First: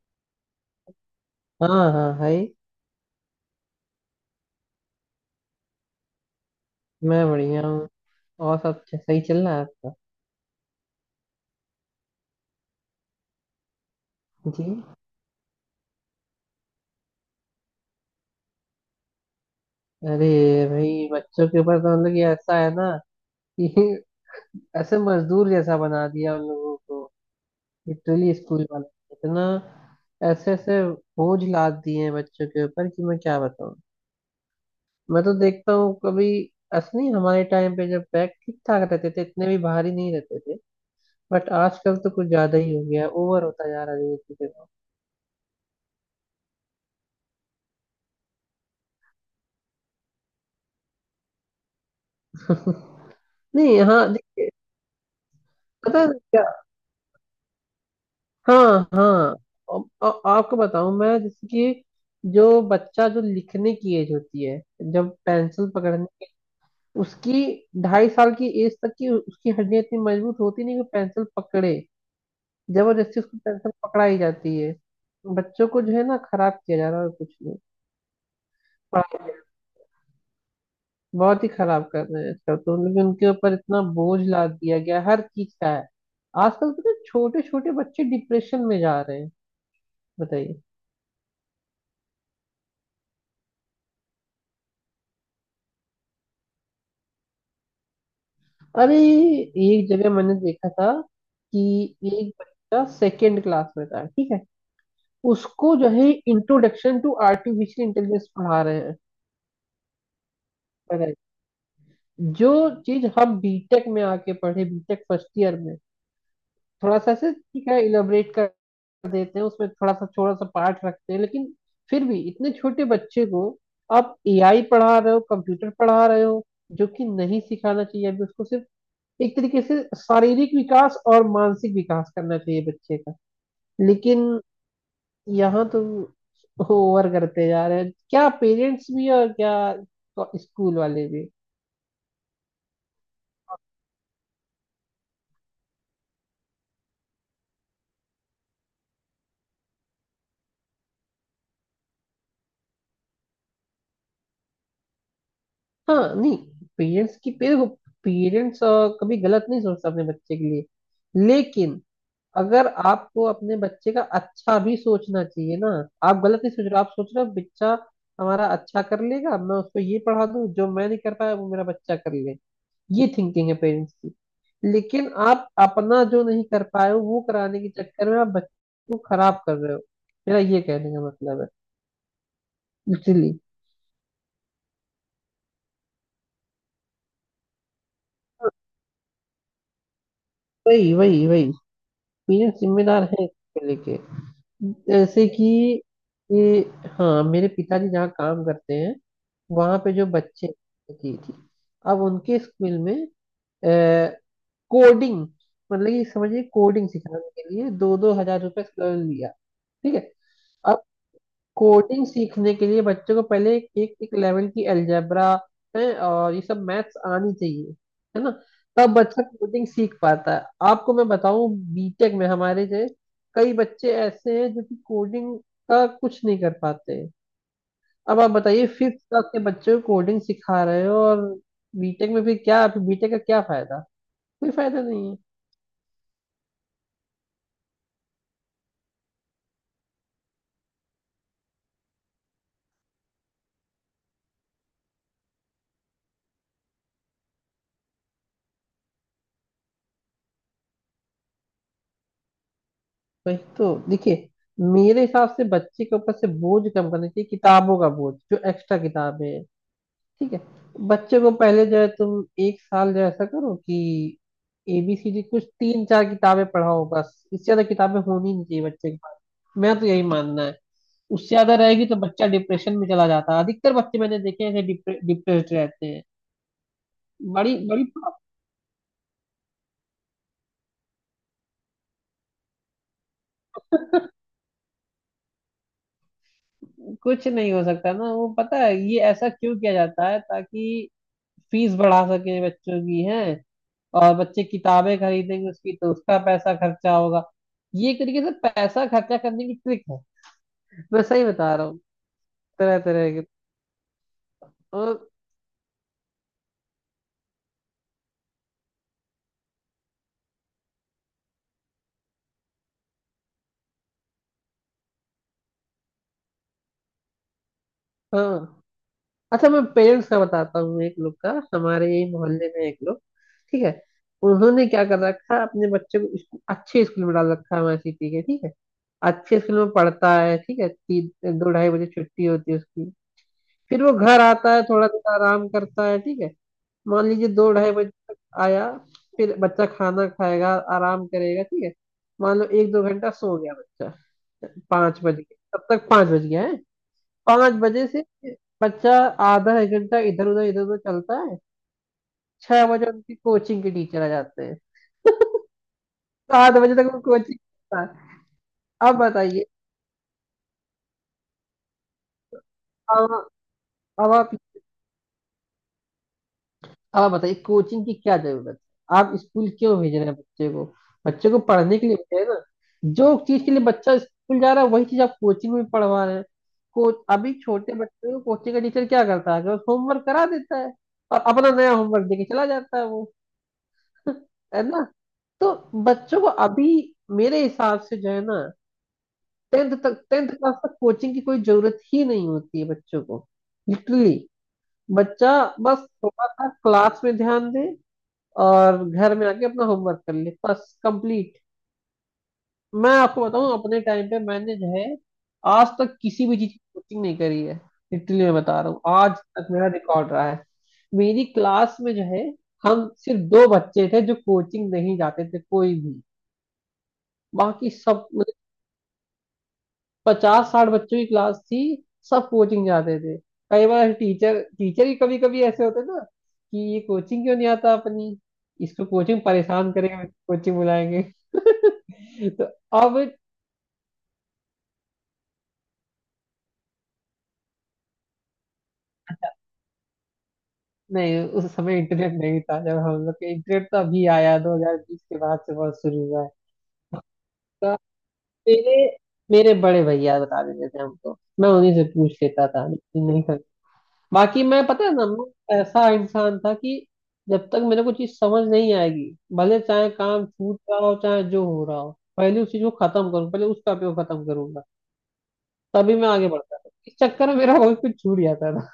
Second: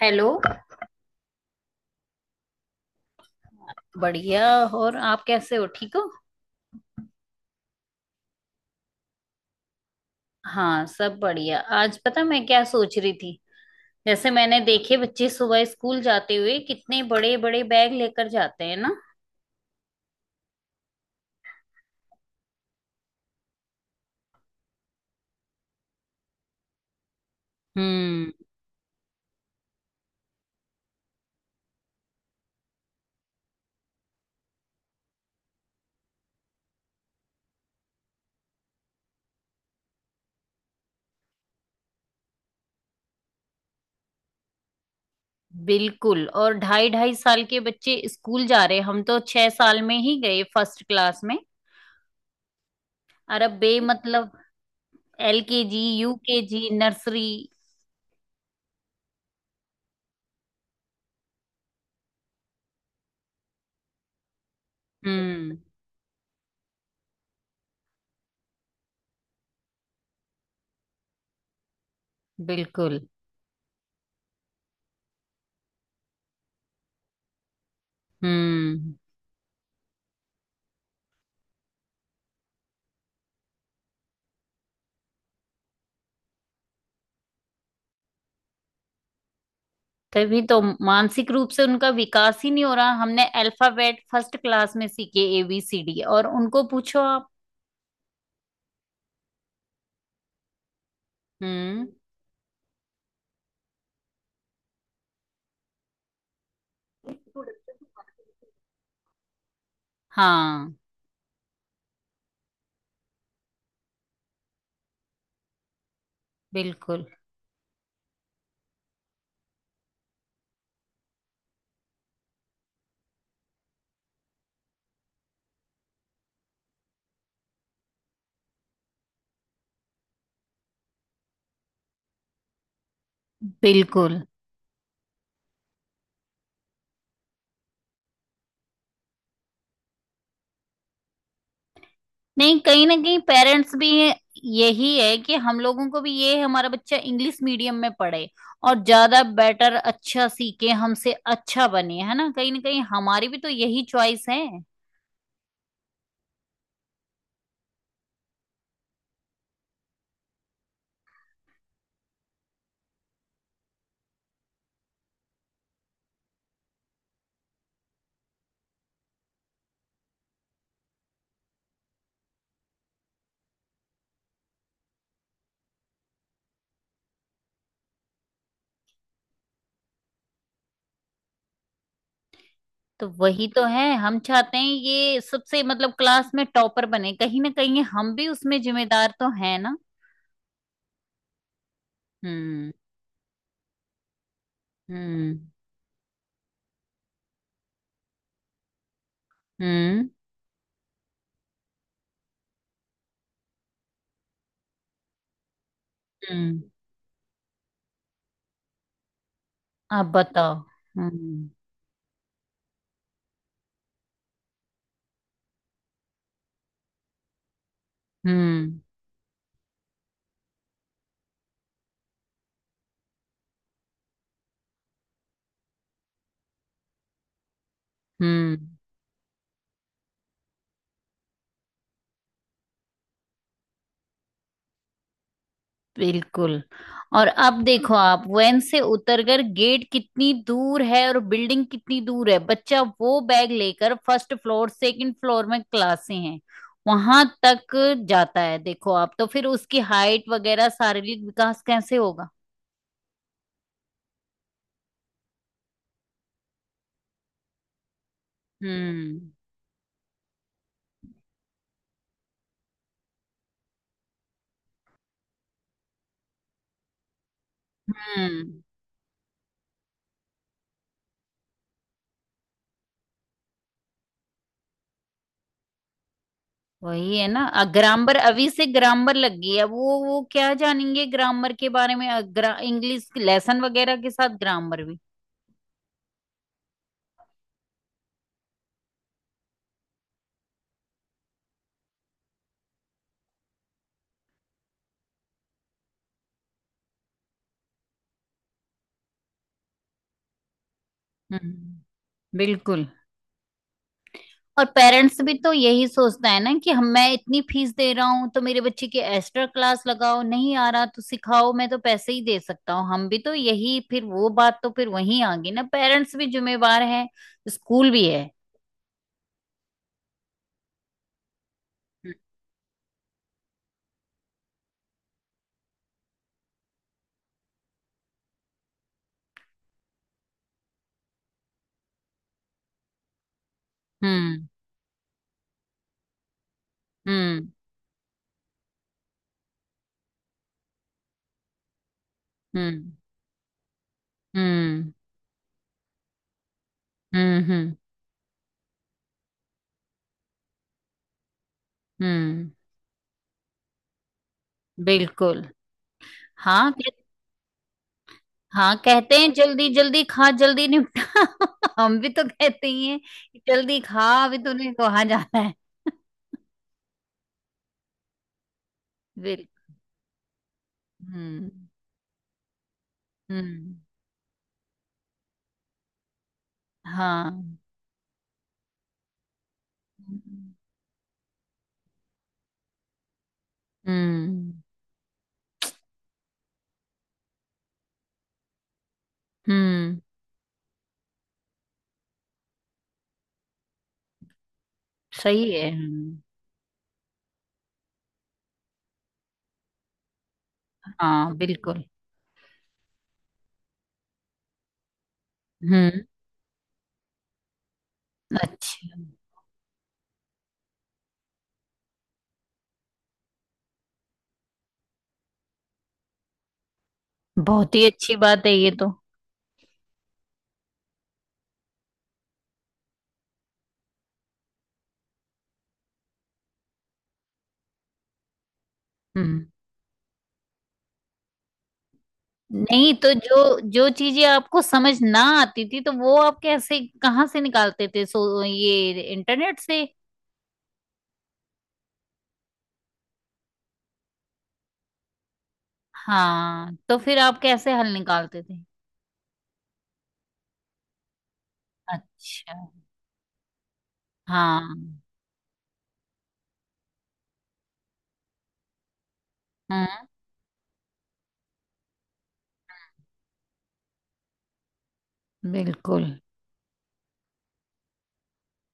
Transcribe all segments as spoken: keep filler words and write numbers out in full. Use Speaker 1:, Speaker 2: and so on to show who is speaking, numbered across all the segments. Speaker 1: Hello.
Speaker 2: हाँ हाँ भाई।
Speaker 1: बढ़िया। और आप कैसे हो, ठीक हो?
Speaker 2: मैं बढ़िया हूँ। और सब च- सही चल रहा है आपका?
Speaker 1: हाँ, सब बढ़िया। आज पता मैं क्या सोच रही थी, जैसे मैंने
Speaker 2: जी।
Speaker 1: देखे बच्चे सुबह स्कूल जाते हुए कितने बड़े बड़े बैग लेकर जाते हैं ना।
Speaker 2: अरे भाई, बच्चों के ऊपर तो मतलब कि ऐसा है ना कि ऐसे मजदूर जैसा बना दिया उन लोगों को।
Speaker 1: हम्म।
Speaker 2: लिटरली स्कूल वाले इतना ऐसे ऐसे बोझ लाद दिए हैं बच्चों के ऊपर कि मैं क्या बताऊँ। मैं तो देखता हूँ कभी। ऐसा नहीं हमारे टाइम पे, जब बैग ठीक ठाक रहते थे, इतने भी भारी नहीं रहते थे। बट आजकल तो कुछ ज्यादा ही हो गया, ओवर होता जा रहा है धीरे धीरे।
Speaker 1: बिल्कुल। और ढाई ढाई साल के बच्चे स्कूल जा रहे हैं, हम तो छह साल में ही गए फर्स्ट क्लास में। और अब बे
Speaker 2: नहीं, हाँ
Speaker 1: मतलब
Speaker 2: देखिए।
Speaker 1: एल के जी
Speaker 2: पता है
Speaker 1: यू के
Speaker 2: क्या?
Speaker 1: जी नर्सरी।
Speaker 2: हाँ हाँ। अब- अब आपको बताऊं मैं, जैसे कि जो बच्चा जो लिखने की एज होती है, जब
Speaker 1: हम्म।
Speaker 2: पेंसिल पकड़ने की उसकी, ढाई साल की एज तक की उसकी हड्डियां इतनी मजबूत होती नहीं कि पेंसिल पकड़े।
Speaker 1: बिल्कुल।
Speaker 2: जबरदस्ती उसको पेंसिल पकड़ाई जाती है। बच्चों को जो है ना खराब किया जा रहा है और कुछ नहीं।
Speaker 1: हम्म।
Speaker 2: पढ़ाई में बहुत ही खराब कर रहे हैं आजकल तो, लेकिन उनके ऊपर इतना बोझ लाद दिया गया है, हर चीज का है। आजकल तो छोटे छोटे बच्चे डिप्रेशन में जा रहे हैं।
Speaker 1: तभी तो।
Speaker 2: बताइए।
Speaker 1: मानसिक रूप से उनका विकास ही नहीं हो रहा। हमने अल्फाबेट फर्स्ट क्लास में सीखे ए बी सी डी, और उनको पूछो आप।
Speaker 2: अरे एक जगह मैंने देखा था
Speaker 1: हम्म।
Speaker 2: कि एक बच्चा सेकेंड क्लास में था, ठीक है, उसको जो है इंट्रोडक्शन टू आर्टिफिशियल इंटेलिजेंस पढ़ा रहे हैं।
Speaker 1: हाँ।
Speaker 2: पढ़ाए। जो चीज हम बीटेक में आके पढ़े, बीटेक फर्स्ट ईयर में, थोड़ा
Speaker 1: बिल्कुल।
Speaker 2: सा ऐसे ठीक है इलेबरेट कर देते हैं, उसमें थोड़ा सा छोटा सा पार्ट रखते हैं, लेकिन फिर भी इतने छोटे बच्चे को आप एआई पढ़ा रहे हो, कंप्यूटर पढ़ा रहे हो, जो कि नहीं सिखाना चाहिए अभी उसको। सिर्फ एक तरीके से शारीरिक विकास और मानसिक विकास करना चाहिए बच्चे का।
Speaker 1: बिल्कुल।
Speaker 2: लेकिन यहाँ तो ओवर करते जा रहे हैं, क्या पेरेंट्स भी और क्या स्कूल वाले भी।
Speaker 1: नहीं, कहीं ना कहीं पेरेंट्स भी। यही है कि हम लोगों को भी ये है, हमारा बच्चा इंग्लिश मीडियम में पढ़े और ज्यादा बेटर अच्छा सीखे, हमसे अच्छा बने, है ना? कहीं ना कहीं हमारी भी तो यही चॉइस है।
Speaker 2: हाँ नहीं, पेरेंट्स की, पेरेंट्स कभी गलत नहीं सोचता अपने बच्चे के लिए। लेकिन अगर आपको अपने बच्चे का अच्छा भी सोचना चाहिए ना, आप गलत नहीं सोच रहे, आप सोच रहे हो बच्चा हमारा अच्छा कर लेगा, मैं उसको ये पढ़ा दूं जो मैं नहीं कर पाया वो मेरा बच्चा कर ले। ये थिंकिंग है पेरेंट्स की। लेकिन आप अपना जो नहीं कर पाए हो वो कराने के चक्कर में आप बच्चों को खराब कर रहे हो। मेरा ये कहने का मतलब है।
Speaker 1: तो
Speaker 2: इसीलिए
Speaker 1: वही तो है, हम चाहते हैं ये सबसे मतलब क्लास में टॉपर बने, कहीं ना कहीं हम भी उसमें जिम्मेदार तो है ना।
Speaker 2: वही वही वही पेरेंट्स
Speaker 1: हम्म।
Speaker 2: जिम्मेदार है इसको लेके, जैसे
Speaker 1: हम्म।
Speaker 2: कि ये, हाँ मेरे पिताजी जहाँ काम करते हैं वहां पे जो
Speaker 1: हम्म।
Speaker 2: बच्चे की थी, अब उनके स्कूल में कोडिंग, मतलब कि समझिए
Speaker 1: हम्म।
Speaker 2: कोडिंग सिखाने के लिए दो दो हजार रुपए लिया। ठीक
Speaker 1: आप
Speaker 2: है।
Speaker 1: बताओ। हम्म।
Speaker 2: कोडिंग सीखने के लिए बच्चों को पहले एक एक, एक लेवल की अलजेब्रा है, और ये सब मैथ्स आनी चाहिए, है ना?
Speaker 1: हम्म।
Speaker 2: तब बच्चा कोडिंग सीख पाता है। आपको मैं बताऊं, बीटेक में हमारे जो कई बच्चे ऐसे हैं जो कि कोडिंग का कुछ नहीं कर पाते हैं। अब आप बताइए
Speaker 1: हम्म।
Speaker 2: फिफ्थ क्लास के बच्चों को कोडिंग सिखा रहे हो, और बीटेक में फिर क्या, बीटेक का क्या फायदा? कोई फायदा नहीं है।
Speaker 1: बिल्कुल। और अब देखो आप, वैन से उतरकर गेट कितनी दूर है और बिल्डिंग कितनी दूर है, बच्चा वो बैग लेकर फर्स्ट फ्लोर सेकंड फ्लोर में क्लासें हैं वहां तक जाता है, देखो आप। तो फिर उसकी हाइट वगैरह शारीरिक विकास कैसे होगा?
Speaker 2: वही तो देखिए, मेरे हिसाब से बच्चे के ऊपर से बोझ कम करना चाहिए, किताबों का बोझ, जो एक्स्ट्रा किताबें
Speaker 1: हम्म।
Speaker 2: हैं। ठीक है। बच्चे को पहले जो है तुम एक साल जो ऐसा करो कि एबीसीडी कुछ तीन चार किताबें पढ़ाओ, बस, इससे ज्यादा किताबें होनी नहीं
Speaker 1: हम्म।
Speaker 2: चाहिए बच्चे के पास। मैं तो यही मानना है। उससे ज्यादा रहेगी तो बच्चा डिप्रेशन में चला जाता है। अधिकतर बच्चे मैंने देखे हैं डिप्रेस्ड रहते हैं।
Speaker 1: वही है ना।
Speaker 2: बड़ी बड़ी
Speaker 1: ग्रामर,
Speaker 2: प्रॉब्लम-
Speaker 1: अभी से ग्रामर लग गई है। वो वो क्या जानेंगे ग्रामर के बारे में, अ, ग्रा, इंग्लिश लेसन वगैरह के साथ ग्रामर भी।
Speaker 2: कुछ नहीं हो सकता ना वो। पता है ये ऐसा क्यों किया जाता है? ताकि फीस बढ़ा सके बच्चों की, है, और बच्चे किताबें खरीदेंगे उसकी तो उसका पैसा खर्चा होगा। ये एक तरीके से पैसा खर्चा करने की ट्रिक है, मैं सही बता रहा
Speaker 1: हम्म।
Speaker 2: हूँ। तरह
Speaker 1: बिल्कुल।
Speaker 2: तरह के।
Speaker 1: और
Speaker 2: और
Speaker 1: पेरेंट्स भी तो यही सोचता है ना कि हम, मैं इतनी फीस दे रहा हूँ तो मेरे बच्चे की एक्स्ट्रा क्लास लगाओ, नहीं आ रहा तो सिखाओ, मैं तो पैसे ही दे सकता हूँ, हम भी तो यही। फिर वो बात तो फिर वहीं आ गई ना, पेरेंट्स भी जिम्मेवार है, स्कूल भी है।
Speaker 2: हाँ, अच्छा मैं पेरेंट्स का बताता हूँ, एक लोग का हमारे यही मोहल्ले में, एक लोग, ठीक है, उन्होंने क्या कर रखा है अपने बच्चे को स्कू- अच्छे स्कूल में डाल रखा है, हमारे सिटी के, ठीक है, अच्छे स्कूल में पढ़ता है, ठीक है। तीन दो ढाई बजे छुट्टी होती है उसकी, फिर वो घर
Speaker 1: हम्म।
Speaker 2: आता है, थोड़ा देर आराम करता है, ठीक है, मान लीजिए
Speaker 1: हम्म।
Speaker 2: दो ढाई बजे तक आया, फिर बच्चा खाना खाएगा, आराम करेगा, ठीक है, मान लो एक दो
Speaker 1: हम्म।
Speaker 2: घंटा सो गया बच्चा,
Speaker 1: हम्म।
Speaker 2: पाँच बज गए तब तक, पाँच बज गया है।
Speaker 1: हम्म।
Speaker 2: पाँच
Speaker 1: हम्म।
Speaker 2: बजे से बच्चा आधा एक घंटा इधर उधर इधर उधर चलता है,
Speaker 1: हम्म।
Speaker 2: छह बजे उनकी कोचिंग के टीचर आ जाते हैं।
Speaker 1: बिल्कुल।
Speaker 2: सात
Speaker 1: हाँ
Speaker 2: बजे
Speaker 1: कह,
Speaker 2: तक वो कोचिंग।
Speaker 1: हाँ,
Speaker 2: अब
Speaker 1: कहते हैं
Speaker 2: बताइए,
Speaker 1: जल्दी जल्दी खा, जल्दी निपटा। हम भी तो कहते ही हैं
Speaker 2: अब
Speaker 1: कि जल्दी खा,
Speaker 2: अब आप
Speaker 1: अभी तूने कहाँ जाना है।
Speaker 2: अब आप बताइए कोचिंग की क्या जरूरत है? आप स्कूल
Speaker 1: बिल्कुल।
Speaker 2: क्यों भेज रहे हैं बच्चे को? बच्चे को
Speaker 1: हम्म।
Speaker 2: पढ़ने के लिए भेज रहे हैं ना? जो चीज के लिए
Speaker 1: हम्म।
Speaker 2: बच्चा स्कूल जा रहा है वही चीज आप कोचिंग में पढ़वा रहे हैं को। अभी
Speaker 1: हाँ।
Speaker 2: छोटे बच्चों को कोचिंग का टीचर क्या करता है कि बस होमवर्क करा देता है और अपना नया होमवर्क देके चला जाता है वो।
Speaker 1: हम्म।
Speaker 2: है ना? तो बच्चों को अभी, मेरे हिसाब से जो है ना, टेंथ
Speaker 1: हम्म।
Speaker 2: तक, टेंथ क्लास तक कोचिंग की कोई जरूरत ही नहीं होती है बच्चों को। लिटरली बच्चा
Speaker 1: सही है।
Speaker 2: बस
Speaker 1: हम्म।
Speaker 2: थोड़ा सा क्लास में ध्यान दे और घर में आके अपना होमवर्क कर ले, बस
Speaker 1: हाँ,
Speaker 2: कंप्लीट।
Speaker 1: बिल्कुल।
Speaker 2: मैं आपको बताऊं, अपने टाइम पे मैंने जो है आज तक
Speaker 1: हम्म।
Speaker 2: किसी भी चीज की कोचिंग नहीं करी है। लिटरली मैं बता रहा हूँ,
Speaker 1: अच्छा।
Speaker 2: आज तक मेरा रिकॉर्ड रहा है। मेरी क्लास में जो है हम सिर्फ दो बच्चे थे जो कोचिंग नहीं जाते थे कोई भी, बाकी
Speaker 1: बहुत ही
Speaker 2: सब
Speaker 1: अच्छी
Speaker 2: मतलब,
Speaker 1: बात है ये तो।
Speaker 2: पचास साठ बच्चों की क्लास थी, सब कोचिंग जाते थे। कई बार टीचर टीचर ही कभी कभी ऐसे होते ना कि ये कोचिंग क्यों नहीं आता अपनी, इसको कोचिंग
Speaker 1: हम्म।
Speaker 2: परेशान करेगा, कोचिंग बुलाएंगे। तो
Speaker 1: नहीं,
Speaker 2: अब
Speaker 1: तो जो जो चीजें आपको समझ ना आती थी तो वो आप कैसे कहाँ से निकालते थे, सो ये इंटरनेट से?
Speaker 2: नहीं, उस समय इंटरनेट नहीं था जब हम लोग के, इंटरनेट तो अभी आया दो हज़ार बीस के बाद से बहुत शुरू हुआ है।
Speaker 1: हाँ, तो फिर आप
Speaker 2: तो
Speaker 1: कैसे हल निकालते थे?
Speaker 2: मेरे मेरे बड़े भैया बता देते थे हमको, मैं उन्हीं से पूछ लेता
Speaker 1: अच्छा।
Speaker 2: था, लेकिन नहीं, बाकी मैं,
Speaker 1: हाँ।
Speaker 2: पता है ना, मैं ऐसा इंसान था कि जब तक मेरे को चीज समझ नहीं आएगी, भले चाहे
Speaker 1: हम्म।
Speaker 2: काम छूट रहा हो, चाहे जो हो रहा हो, पहले उस चीज को खत्म करूँ, पहले उसका उपयोग खत्म करूंगा, तभी
Speaker 1: बिल्कुल।
Speaker 2: मैं आगे बढ़ता था। इस चक्कर में मेरा बहुत कुछ छूट जाता था।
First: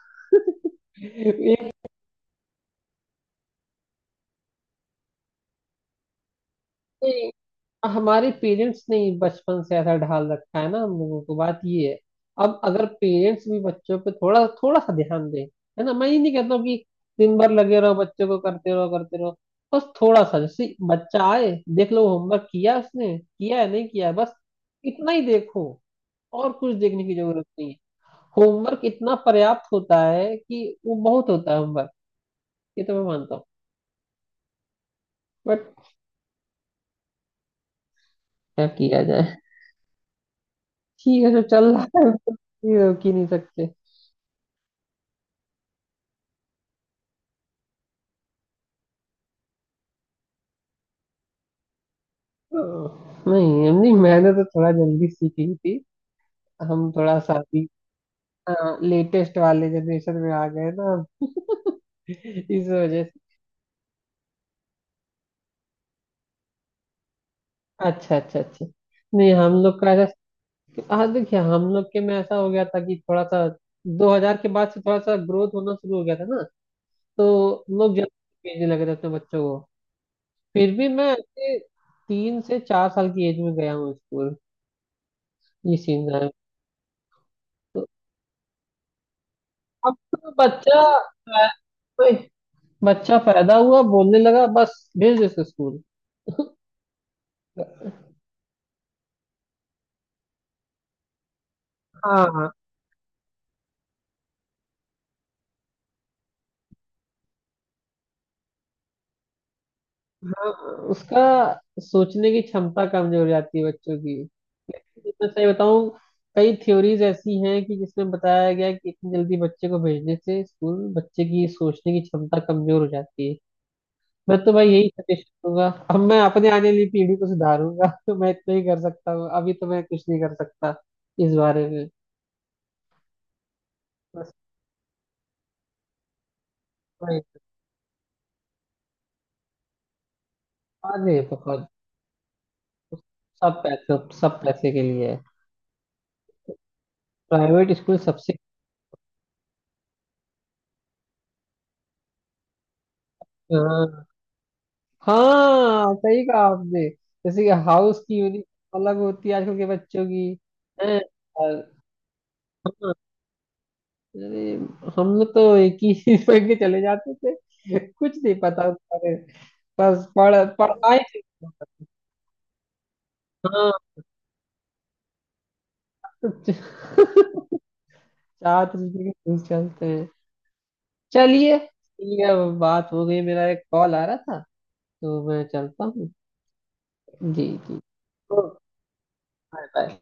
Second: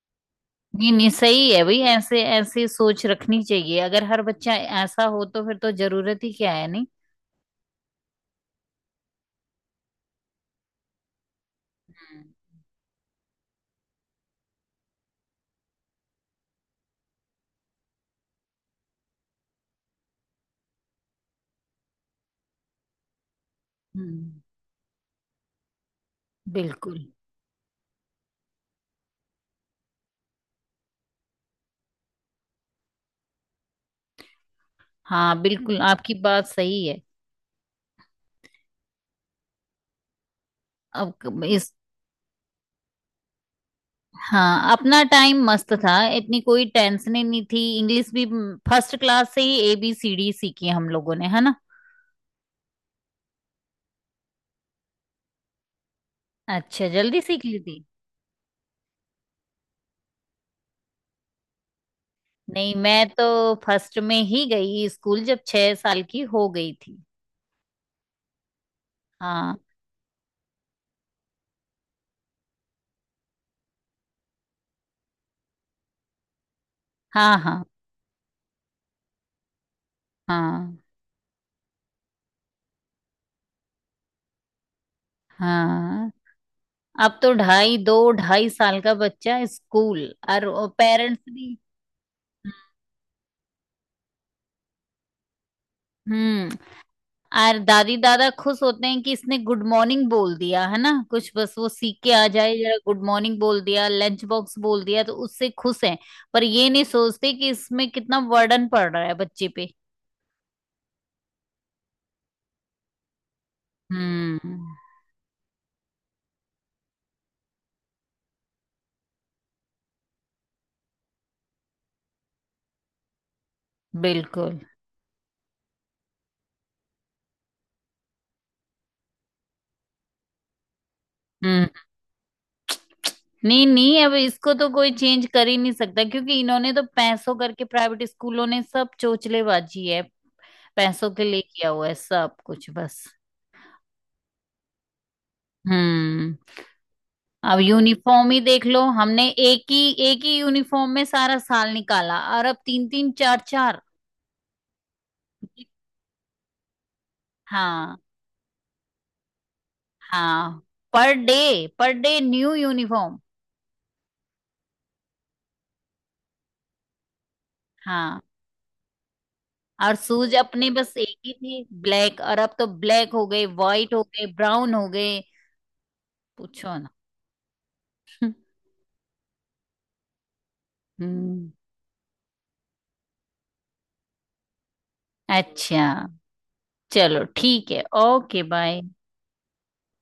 Speaker 1: नहीं नहीं, सही है
Speaker 2: एक,
Speaker 1: भाई, ऐसे ऐसे सोच रखनी चाहिए। अगर हर बच्चा ऐसा हो तो फिर तो जरूरत ही क्या है। नहीं।
Speaker 2: हमारे पेरेंट्स ने ही बचपन से ऐसा ढाल रखा है ना हम लोगों को, बात ये है।
Speaker 1: हम्म।
Speaker 2: अब अगर पेरेंट्स भी बच्चों पे थोड़ा थोड़ा सा ध्यान दें, है ना, मैं ये नहीं कहता हूँ कि दिन भर लगे रहो बच्चों को, करते रहो करते रहो, बस थोड़ा सा जैसे बच्चा आए देख लो होमवर्क किया उसने, किया है नहीं किया है, बस
Speaker 1: हम्म।
Speaker 2: इतना ही देखो, और कुछ
Speaker 1: बिल्कुल।
Speaker 2: देखने की जरूरत नहीं है। होमवर्क इतना पर्याप्त होता है कि वो बहुत होता है होमवर्क, ये तो मैं मानता हूँ।
Speaker 1: हाँ
Speaker 2: बट
Speaker 1: बिल्कुल, आपकी बात सही है।
Speaker 2: क्या किया जाए,
Speaker 1: अब
Speaker 2: ठीक है, जो
Speaker 1: क-
Speaker 2: चल
Speaker 1: इस।
Speaker 2: रहा है उसको कि नहीं सकते।
Speaker 1: हाँ, अपना टाइम मस्त था, इतनी कोई टेंशन ही नहीं थी। इंग्लिश भी फर्स्ट क्लास से ही ए बी सी डी सीखी हम लोगों ने, है ना?
Speaker 2: नहीं नहीं, मैंने तो थोड़ा जल्दी सीखी थी।
Speaker 1: अच्छा,
Speaker 2: हम थोड़ा
Speaker 1: जल्दी
Speaker 2: सा
Speaker 1: सीख ली
Speaker 2: अभी
Speaker 1: थी।
Speaker 2: लेटेस्ट वाले जनरेशन में आ गए ना हम। इस
Speaker 1: नहीं,
Speaker 2: वजह
Speaker 1: मैं
Speaker 2: से।
Speaker 1: तो फर्स्ट में ही गई स्कूल, जब छह साल की हो गई थी।
Speaker 2: अच्छा अच्छा अच्छा। नहीं हम
Speaker 1: हाँ।
Speaker 2: लोग का ऐसा, हाँ देखिए हम लोग के में ऐसा हो गया था कि थोड़ा सा दो हज़ार के बाद से थोड़ा सा ग्रोथ होना शुरू हो गया था ना,
Speaker 1: हाँ। हाँ।
Speaker 2: तो लोग जल्दी भेजने लगे थे अपने बच्चों को। फिर
Speaker 1: हाँ।
Speaker 2: भी मैं ऐसे तीन से चार साल की एज में गया हूँ स्कूल, ये सीन
Speaker 1: हाँ।
Speaker 2: है।
Speaker 1: अब तो ढाई
Speaker 2: तो
Speaker 1: दो, ढाई साल का बच्चा
Speaker 2: अब
Speaker 1: स्कूल,
Speaker 2: तो
Speaker 1: और
Speaker 2: बच्चा,
Speaker 1: पेरेंट्स भी।
Speaker 2: बच्चा पैदा हुआ बोलने लगा बस भेज दो इसको स्कूल।
Speaker 1: हम्म। और दादी दादा खुश होते हैं कि इसने गुड मॉर्निंग बोल दिया, है ना, कुछ बस वो सीख के
Speaker 2: हाँ
Speaker 1: आ
Speaker 2: हाँ।
Speaker 1: जाए, जरा गुड मॉर्निंग बोल दिया, लंच बॉक्स बोल दिया तो उससे खुश हैं। पर ये नहीं सोचते कि इसमें कितना वर्डन पड़ रहा है बच्चे पे।
Speaker 2: उसका सोचने की क्षमता कमजोर हो जाती है बच्चों की,
Speaker 1: हम्म।
Speaker 2: लेकिन मैं सही बताऊं कई थ्योरीज ऐसी हैं कि जिसमें बताया गया है कि इतनी जल्दी बच्चे को भेजने से स्कूल, बच्चे की सोचने की क्षमता कमजोर हो जाती है। मैं तो
Speaker 1: बिल्कुल।
Speaker 2: भाई यही सजेशन दूंगा, अब मैं अपने आने वाली पीढ़ी को सुधारूंगा। तो मैं इतना ही कर सकता हूँ, अभी तो मैं कुछ नहीं कर सकता इस
Speaker 1: हम्म।
Speaker 2: बारे में।
Speaker 1: नहीं नहीं, अब
Speaker 2: बस
Speaker 1: इसको तो कोई चेंज कर ही नहीं सकता, क्योंकि इन्होंने तो
Speaker 2: वही।
Speaker 1: पैसों करके, प्राइवेट स्कूलों ने सब चोचलेबाजी है,
Speaker 2: बाद
Speaker 1: पैसों
Speaker 2: में
Speaker 1: के लिए
Speaker 2: पकड़।
Speaker 1: किया हुआ है सब कुछ बस।
Speaker 2: सब पैसे, सब पैसे के लिए है,
Speaker 1: हम्म। अब
Speaker 2: प्राइवेट स्कूल
Speaker 1: यूनिफॉर्म
Speaker 2: सबसे।
Speaker 1: ही देख लो, हमने एक ही एक ही यूनिफॉर्म में सारा साल निकाला, और अब तीन तीन चार चार।
Speaker 2: हाँ हाँ, सही कहा आपने। जैसे कि
Speaker 1: हाँ।
Speaker 2: हाउस की यूनिफॉर्म अलग होती है आजकल के बच्चों की
Speaker 1: हाँ।
Speaker 2: हैं?
Speaker 1: पर डे,
Speaker 2: और
Speaker 1: पर डे न्यू
Speaker 2: हाँ,
Speaker 1: यूनिफॉर्म।
Speaker 2: अरे हम लोग तो एक ही चीज पहन के चले जाते थे, कुछ
Speaker 1: हाँ।
Speaker 2: नहीं पता होता है।
Speaker 1: और
Speaker 2: बस
Speaker 1: शूज
Speaker 2: पढ़
Speaker 1: अपने बस
Speaker 2: पढ़ाई
Speaker 1: एक
Speaker 2: से
Speaker 1: ही थे
Speaker 2: होता
Speaker 1: ब्लैक, और अब तो ब्लैक हो गए,
Speaker 2: था। हाँ।
Speaker 1: व्हाइट हो गए, ब्राउन हो गए। पूछो ना।
Speaker 2: छात्र जी के टूल्स चलते हैं।
Speaker 1: हम्म।
Speaker 2: चलिए ठीक है, बात हो गई, मेरा एक कॉल आ रहा था तो मैं
Speaker 1: अच्छा,
Speaker 2: चलता हूँ।
Speaker 1: चलो
Speaker 2: जी
Speaker 1: ठीक
Speaker 2: जी।
Speaker 1: है, ओके बाय।
Speaker 2: Bye bye.